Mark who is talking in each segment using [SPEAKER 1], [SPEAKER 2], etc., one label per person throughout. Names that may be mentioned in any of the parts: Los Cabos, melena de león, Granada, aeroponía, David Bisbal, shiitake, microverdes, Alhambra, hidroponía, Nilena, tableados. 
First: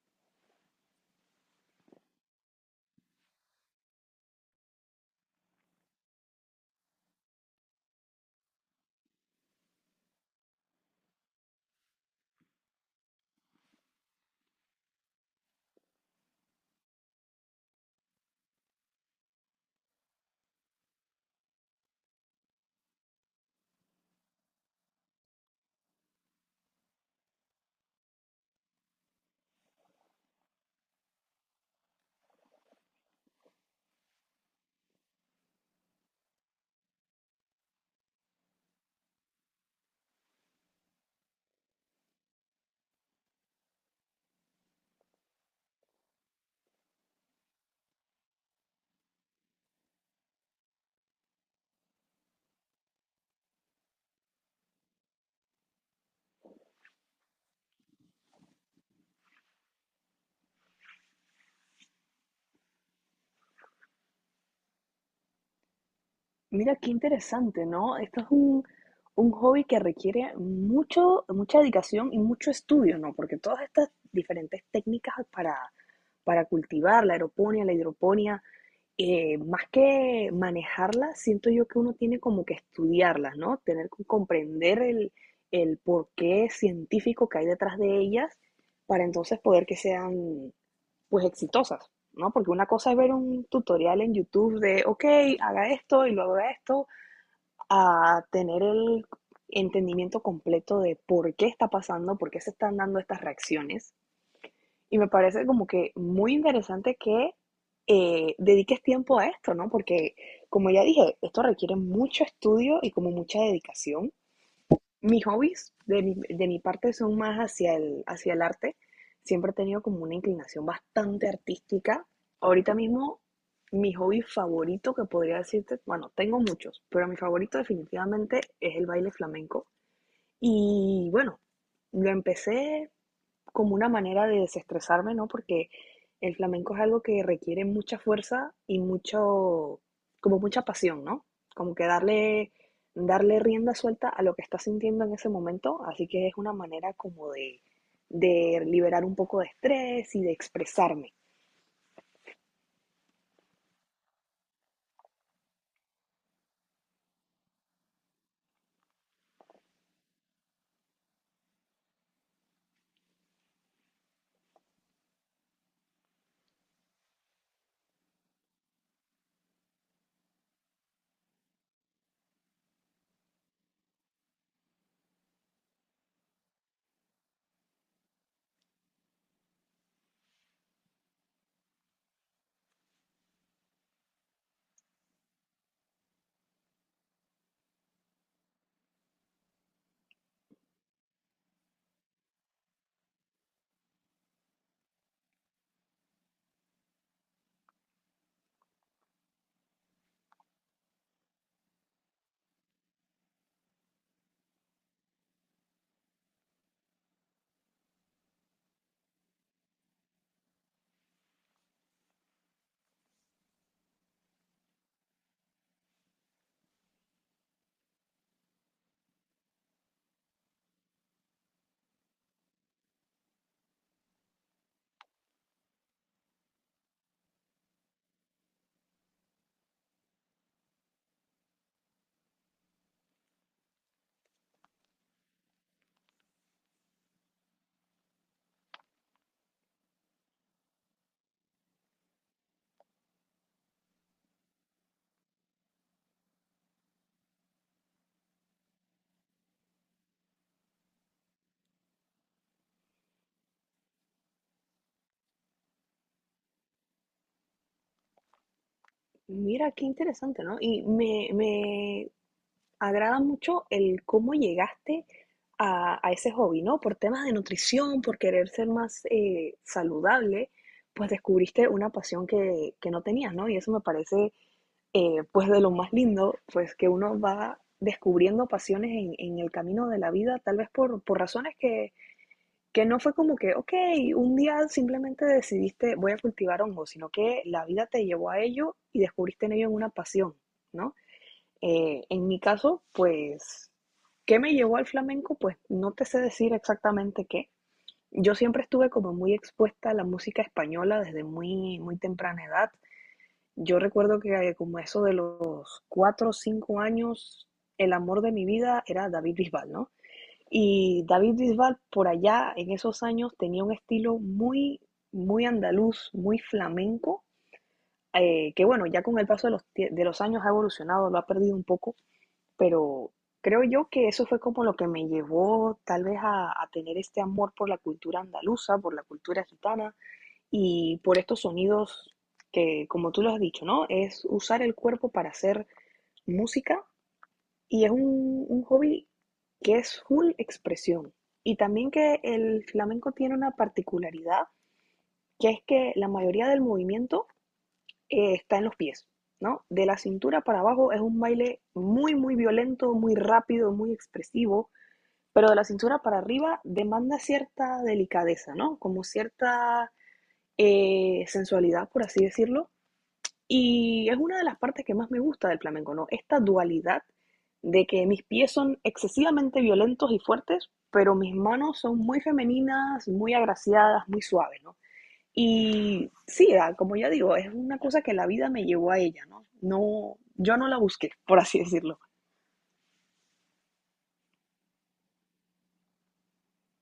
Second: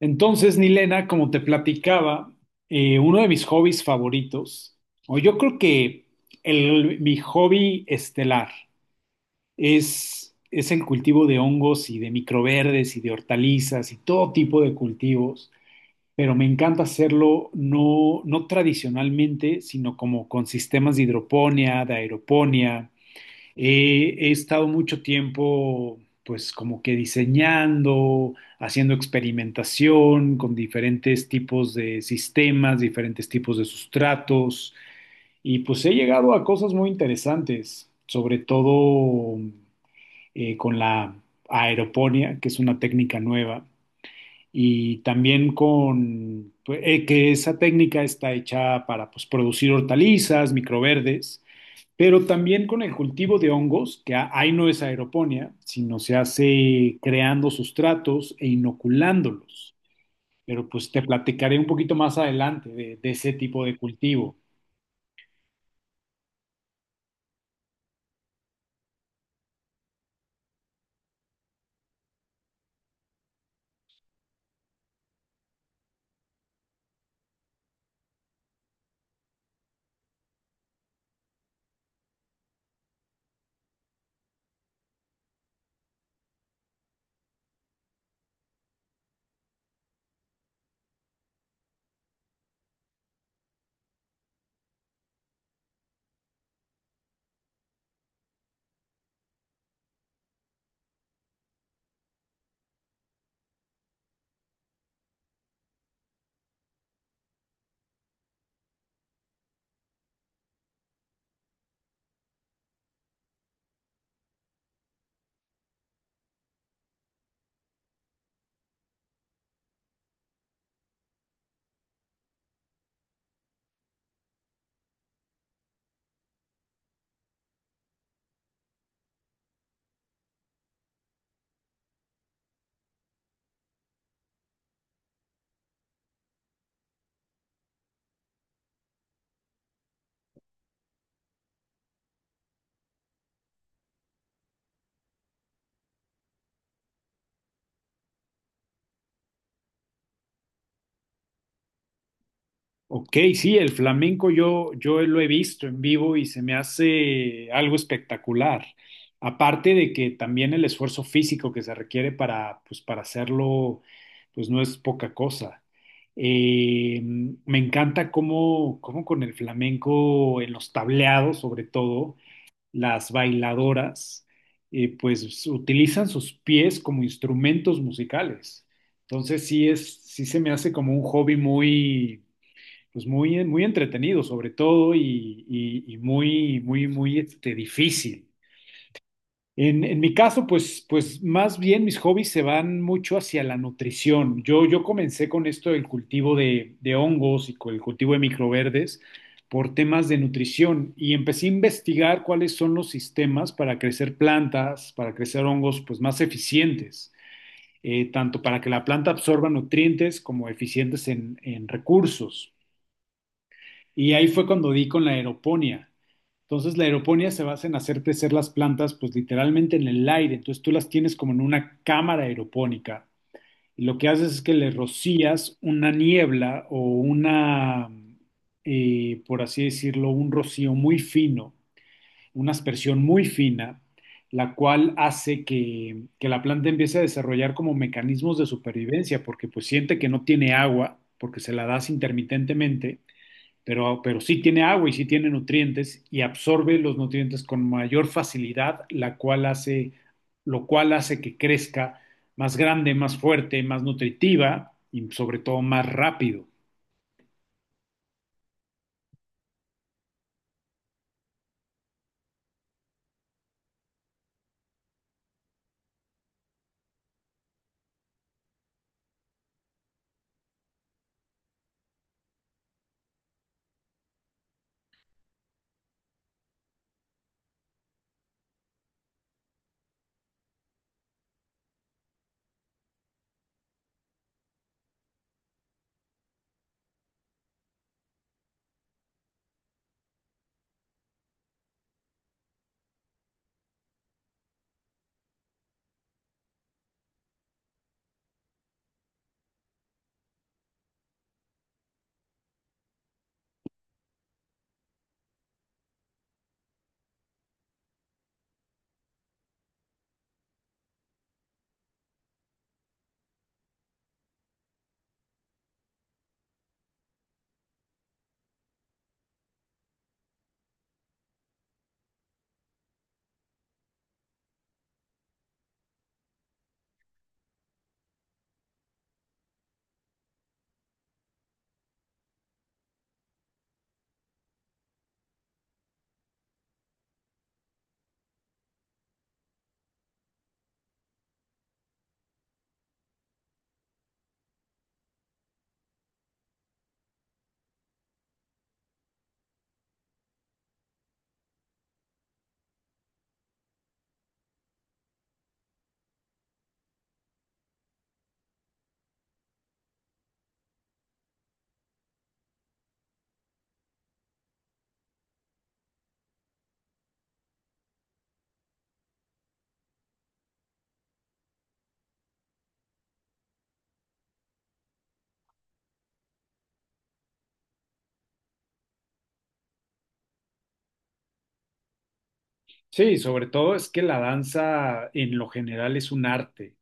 [SPEAKER 1] Entonces, Nilena, como te platicaba, uno de mis hobbies favoritos, o yo creo que mi hobby estelar es el cultivo de hongos y de microverdes y de hortalizas y todo tipo de cultivos, pero me encanta hacerlo no tradicionalmente, sino como con sistemas de hidroponía, de aeroponía. He estado mucho tiempo, pues como que diseñando, haciendo experimentación con diferentes tipos de sistemas, diferentes tipos de sustratos, y pues he llegado a cosas muy interesantes, sobre todo con la aeroponía, que es una técnica nueva, y también con pues, que esa técnica está hecha para pues, producir hortalizas, microverdes. Pero también con el cultivo de hongos, que ahí no es aeroponía, sino se hace creando sustratos e inoculándolos. Pero pues te platicaré un poquito más adelante de ese tipo de cultivo.
[SPEAKER 2] Mira, qué interesante, ¿no? Esto es un hobby que requiere mucho, mucha dedicación y mucho estudio, ¿no? Porque todas estas diferentes técnicas para cultivar la aeroponía, la hidroponía, más que manejarlas, siento yo que uno tiene como que estudiarlas, ¿no? Tener que comprender el porqué científico que hay detrás de ellas para entonces poder que sean, pues, exitosas, ¿no? Porque una cosa es ver un tutorial en YouTube de, ok, haga esto y luego haga esto, a tener el entendimiento completo de por qué está pasando, por qué se están dando estas reacciones. Y me parece como que muy interesante que dediques tiempo a esto, ¿no? Porque, como ya dije, esto requiere mucho estudio y como mucha dedicación. Mis hobbies de mi parte son más hacia el arte. Siempre he tenido como una inclinación bastante artística. Ahorita mismo, mi hobby favorito que podría decirte, bueno, tengo muchos, pero mi favorito definitivamente es el baile flamenco. Y bueno, lo empecé como una manera de desestresarme, ¿no? Porque el flamenco es algo que requiere mucha fuerza y mucho, como mucha pasión, ¿no? Como que darle rienda suelta a lo que estás sintiendo en ese momento, así que es una manera como de liberar un poco de estrés y de expresarme.
[SPEAKER 1] Ok, sí, el flamenco yo lo he visto en vivo y se me hace algo espectacular. Aparte de que también el esfuerzo físico que se requiere para, pues, para hacerlo, pues no es poca cosa. Eh, Me encanta cómo con el flamenco en los tableados, sobre todo, las bailadoras, pues utilizan sus pies como instrumentos musicales. Entonces sí se me hace como un hobby muy pues muy, muy entretenido sobre todo y muy, muy, muy este, difícil. En mi caso, pues, pues más bien mis hobbies se van mucho hacia la nutrición. Yo comencé con esto del cultivo de hongos y con el cultivo de microverdes por temas de nutrición y empecé a investigar cuáles son los sistemas para crecer plantas, para crecer hongos, pues más eficientes, tanto para que la planta absorba nutrientes como eficientes en recursos. Y ahí fue cuando di con la aeroponía. Entonces la aeroponía se basa en hacer crecer las plantas pues literalmente en el aire. Entonces tú las tienes como en una cámara aeropónica y lo que haces es que le rocías una niebla o una, por así decirlo, un rocío muy fino, una aspersión muy fina, la cual hace que la planta empiece a desarrollar como mecanismos de supervivencia porque pues siente que no tiene agua porque se la das intermitentemente pero sí tiene agua y sí tiene nutrientes y absorbe los nutrientes con mayor facilidad, lo cual hace que crezca más grande, más fuerte, más nutritiva y sobre todo más rápido.
[SPEAKER 2] Mira, qué interesante, ¿no? Y agrada mucho el cómo llegaste a ese hobby, ¿no? Por temas de nutrición, por querer ser más saludable, pues descubriste una pasión que no tenías, ¿no? Y eso me parece, pues, de lo más lindo, pues, que uno va descubriendo pasiones en el camino de la vida, tal vez por razones que no fue como que, ok, un día simplemente decidiste voy a cultivar hongos, sino que la vida te llevó a ello y descubriste en ello una pasión, ¿no? En mi caso, pues, ¿qué me llevó al flamenco? Pues no te sé decir exactamente qué. Yo siempre estuve como muy expuesta a la música española desde muy, muy temprana edad. Yo recuerdo que como eso de los cuatro o cinco años, el amor de mi vida era David Bisbal, ¿no? Y David Bisbal por allá en esos años tenía un estilo muy, muy andaluz, muy flamenco, que bueno, ya con el paso de los años ha evolucionado, lo ha perdido un poco, pero creo yo que eso fue como lo que me llevó tal vez a tener este amor por la cultura andaluza, por la cultura gitana y por estos sonidos que, como tú lo has dicho, ¿no? Es usar el cuerpo para hacer música y es un hobby que es full expresión. Y también que el flamenco tiene una particularidad, que es que la mayoría del movimiento está en los pies, ¿no? De la cintura para abajo es un baile muy, muy violento, muy rápido, muy expresivo, pero de la cintura para arriba demanda cierta delicadeza, ¿no? Como cierta sensualidad, por así decirlo. Y es una de las partes que más me gusta del flamenco, ¿no? Esta dualidad de que mis pies son excesivamente violentos y fuertes, pero mis manos son muy femeninas, muy agraciadas, muy suaves, ¿no? Y sí, ah, como ya digo, es una cosa que la vida me llevó a ella, ¿no? No, yo no la busqué, por así decirlo.
[SPEAKER 1] Sí, sobre todo es que la danza en lo general es un arte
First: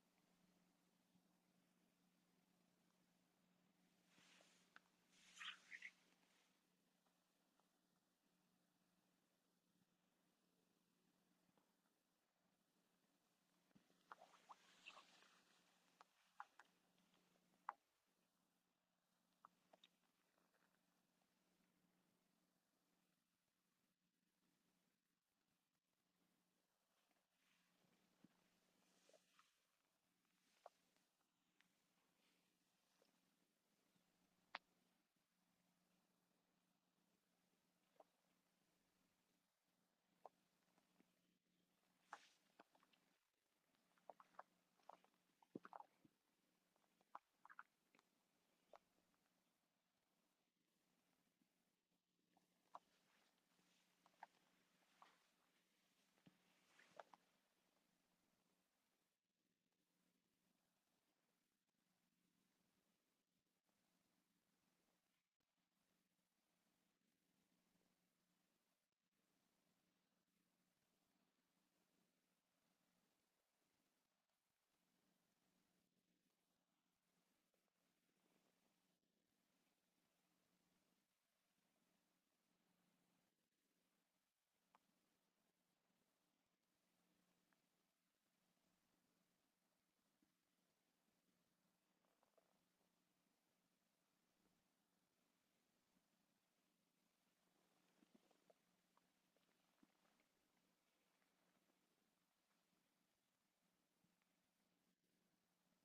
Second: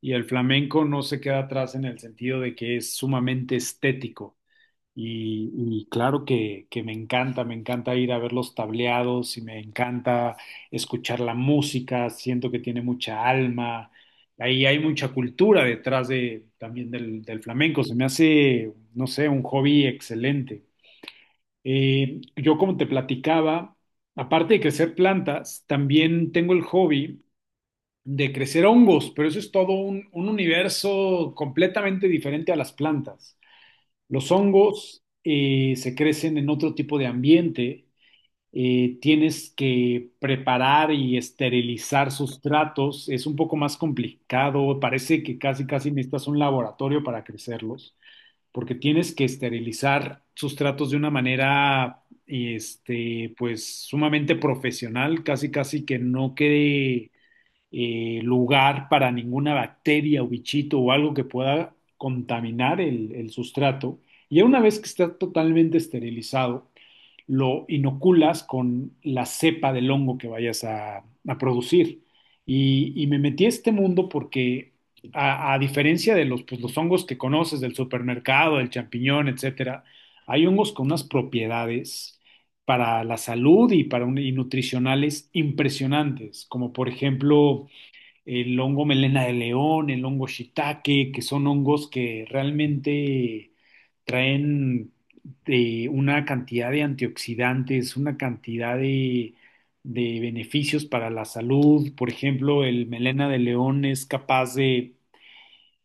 [SPEAKER 1] y el flamenco no se queda atrás en el sentido de que es sumamente estético. Y claro que me encanta ir a ver los tableados y me encanta escuchar la música. Siento que tiene mucha alma, ahí hay mucha cultura detrás de, también del flamenco. Se me hace, no sé, un hobby excelente. Yo como te platicaba, aparte de crecer plantas, también tengo el hobby de crecer hongos, pero eso es todo un universo completamente diferente a las plantas. Los hongos se crecen en otro tipo de ambiente. Tienes que preparar y esterilizar sustratos. Es un poco más complicado. Parece que casi casi necesitas un laboratorio para crecerlos, porque tienes que esterilizar sustratos de una manera, este, pues sumamente profesional, casi casi que no quede lugar para ninguna bacteria o bichito o algo que pueda contaminar el sustrato. Y ya una vez que está totalmente esterilizado, lo inoculas con la cepa del hongo que vayas a producir. Y me metí a este mundo porque, a diferencia de los, pues, los hongos que conoces del supermercado, del champiñón, etcétera, hay hongos con unas propiedades para la salud y para nutricionales impresionantes, como por ejemplo el hongo melena de león, el hongo shiitake, que son hongos que realmente traen una cantidad de antioxidantes, una cantidad de beneficios para la salud. Por ejemplo, el melena de león es capaz de,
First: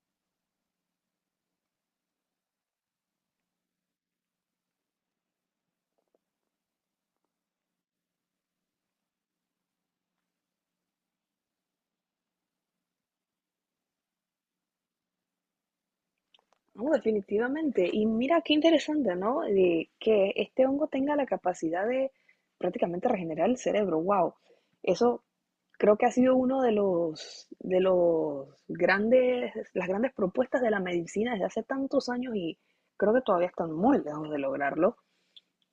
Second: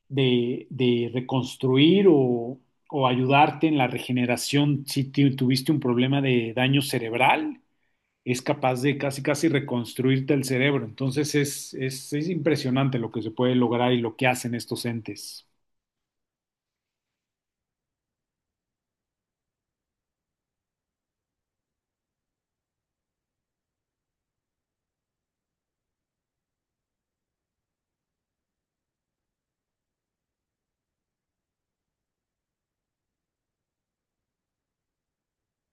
[SPEAKER 1] reconstruir o ayudarte en la regeneración si tuviste un problema de daño cerebral, es capaz de casi casi reconstruirte el cerebro. Entonces es impresionante lo que se puede lograr y lo que hacen estos entes.
[SPEAKER 2] No, definitivamente. Y mira qué interesante, ¿no? De que este hongo tenga la capacidad de prácticamente regenerar el cerebro. Wow. Eso creo que ha sido uno de los grandes propuestas de la medicina desde hace tantos años y creo que todavía están muy lejos de lograrlo.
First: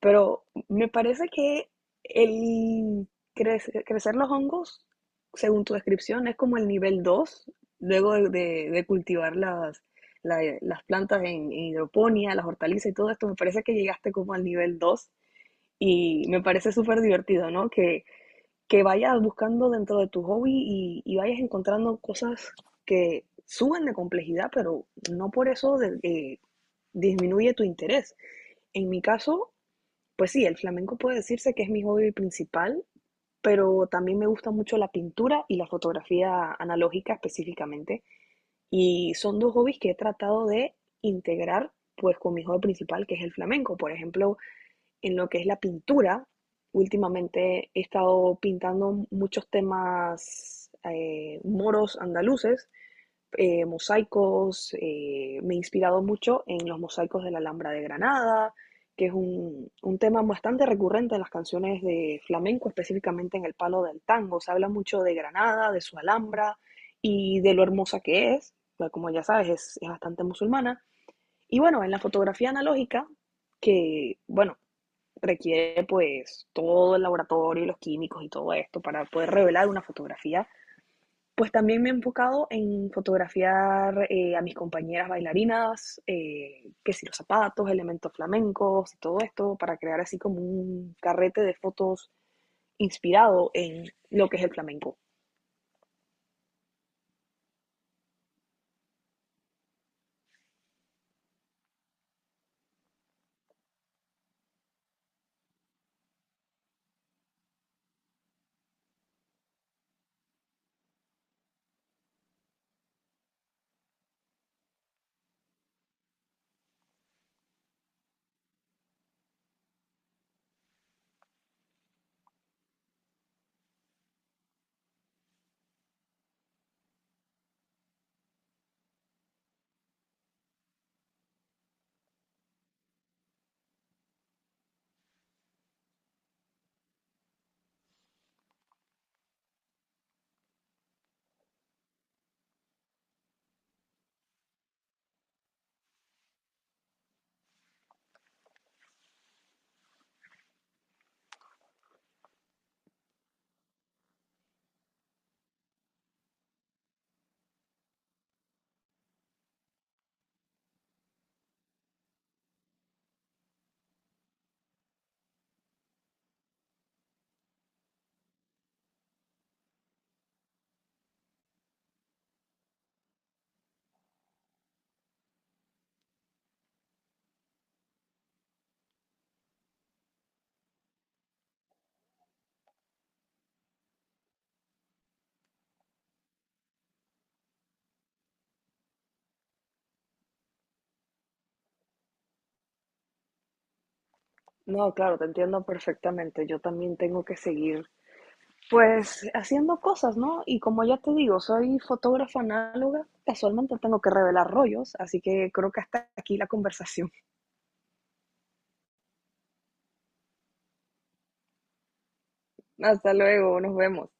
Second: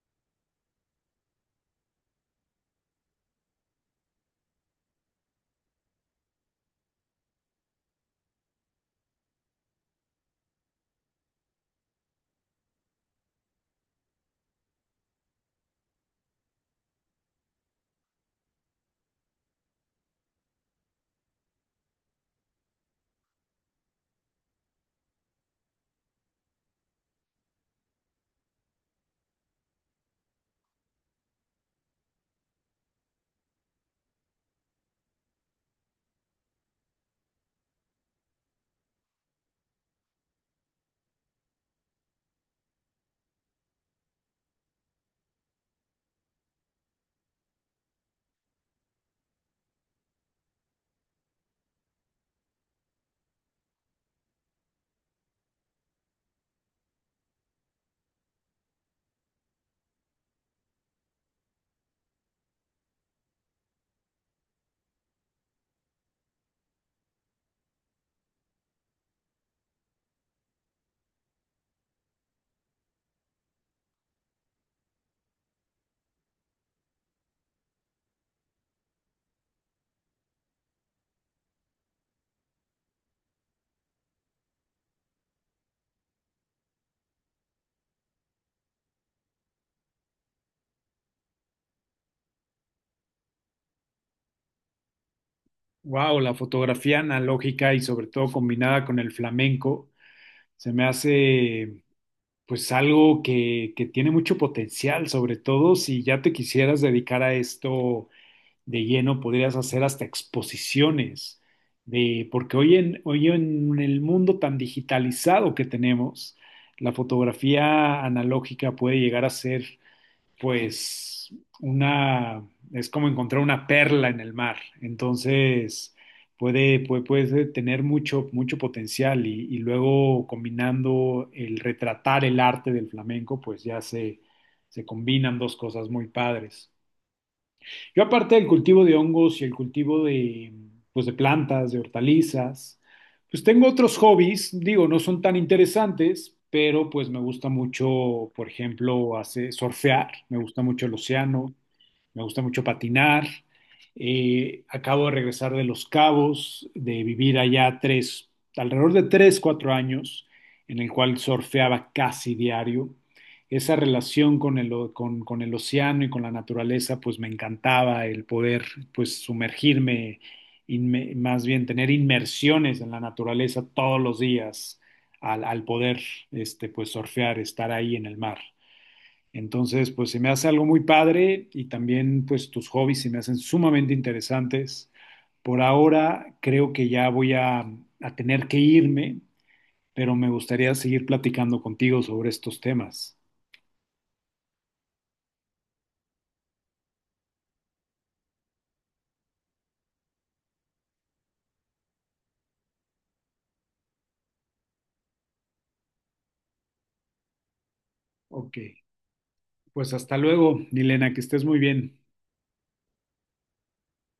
[SPEAKER 2] Pero me parece que el crecer los hongos, según tu descripción, es como el nivel 2 luego de cultivar las plantas en hidroponía, las hortalizas y todo esto, me parece que llegaste como al nivel 2 y me parece súper divertido, ¿no? Que vayas buscando dentro de tu hobby y vayas encontrando cosas que suben de complejidad, pero no por eso disminuye tu interés. En mi caso, pues sí, el flamenco puede decirse que es mi hobby principal, pero también me gusta mucho la pintura y la fotografía analógica específicamente. Y son dos hobbies que he tratado de integrar pues con mi hobby principal, que es el flamenco. Por ejemplo, en lo que es la pintura, últimamente he estado pintando muchos temas moros andaluces, mosaicos, me he inspirado mucho en los mosaicos de la Alhambra de Granada, que es un tema bastante recurrente en las canciones de flamenco, específicamente en el palo del tango. Se habla mucho de Granada, de su Alhambra y de lo hermosa que es, pues, como ya sabes, es bastante musulmana. Y bueno, en la fotografía analógica, que bueno, requiere pues todo el laboratorio y los químicos y todo esto para poder revelar una fotografía, pues también me he enfocado en fotografiar a mis compañeras bailarinas, que si los zapatos, elementos flamencos y todo esto, para crear así como un carrete de fotos inspirado en lo que es el flamenco.
[SPEAKER 1] Wow, la fotografía analógica y sobre todo combinada con el flamenco se me hace pues algo que tiene mucho potencial, sobre todo si ya te quisieras dedicar a esto de lleno. Podrías hacer hasta exposiciones, de, porque hoy en el mundo tan digitalizado que tenemos, la fotografía analógica puede llegar a ser, pues, una, es como encontrar una perla en el mar. Entonces, puede tener mucho, mucho potencial y luego combinando el retratar el arte del flamenco, pues ya se combinan dos cosas muy padres. Yo aparte del cultivo de hongos y el cultivo de, pues, de plantas, de hortalizas, pues tengo otros hobbies, digo, no son tan interesantes, pero pues me gusta mucho, por ejemplo, hacer, surfear. Me gusta mucho el océano, me gusta mucho patinar. Acabo de regresar de Los Cabos, de vivir allá 3, alrededor de 3, 4 años, en el cual surfeaba casi diario. Esa relación con el océano y con la naturaleza, pues me encantaba el poder, pues sumergirme, más bien tener inmersiones en la naturaleza todos los días al, al poder, este, pues surfear, estar ahí en el mar. Entonces, pues se me hace algo muy padre y también, pues tus hobbies se me hacen sumamente interesantes. Por ahora creo que ya voy a tener que irme, pero me gustaría seguir platicando contigo sobre estos temas.
[SPEAKER 2] No, claro, te entiendo perfectamente. Yo también tengo que seguir, pues, haciendo cosas, ¿no? Y como ya te digo, soy fotógrafa análoga, casualmente tengo que revelar rollos, así que creo que hasta aquí la conversación.
[SPEAKER 1] Ok. Pues hasta luego, Milena, que estés muy bien.
[SPEAKER 2] Hasta luego, nos vemos.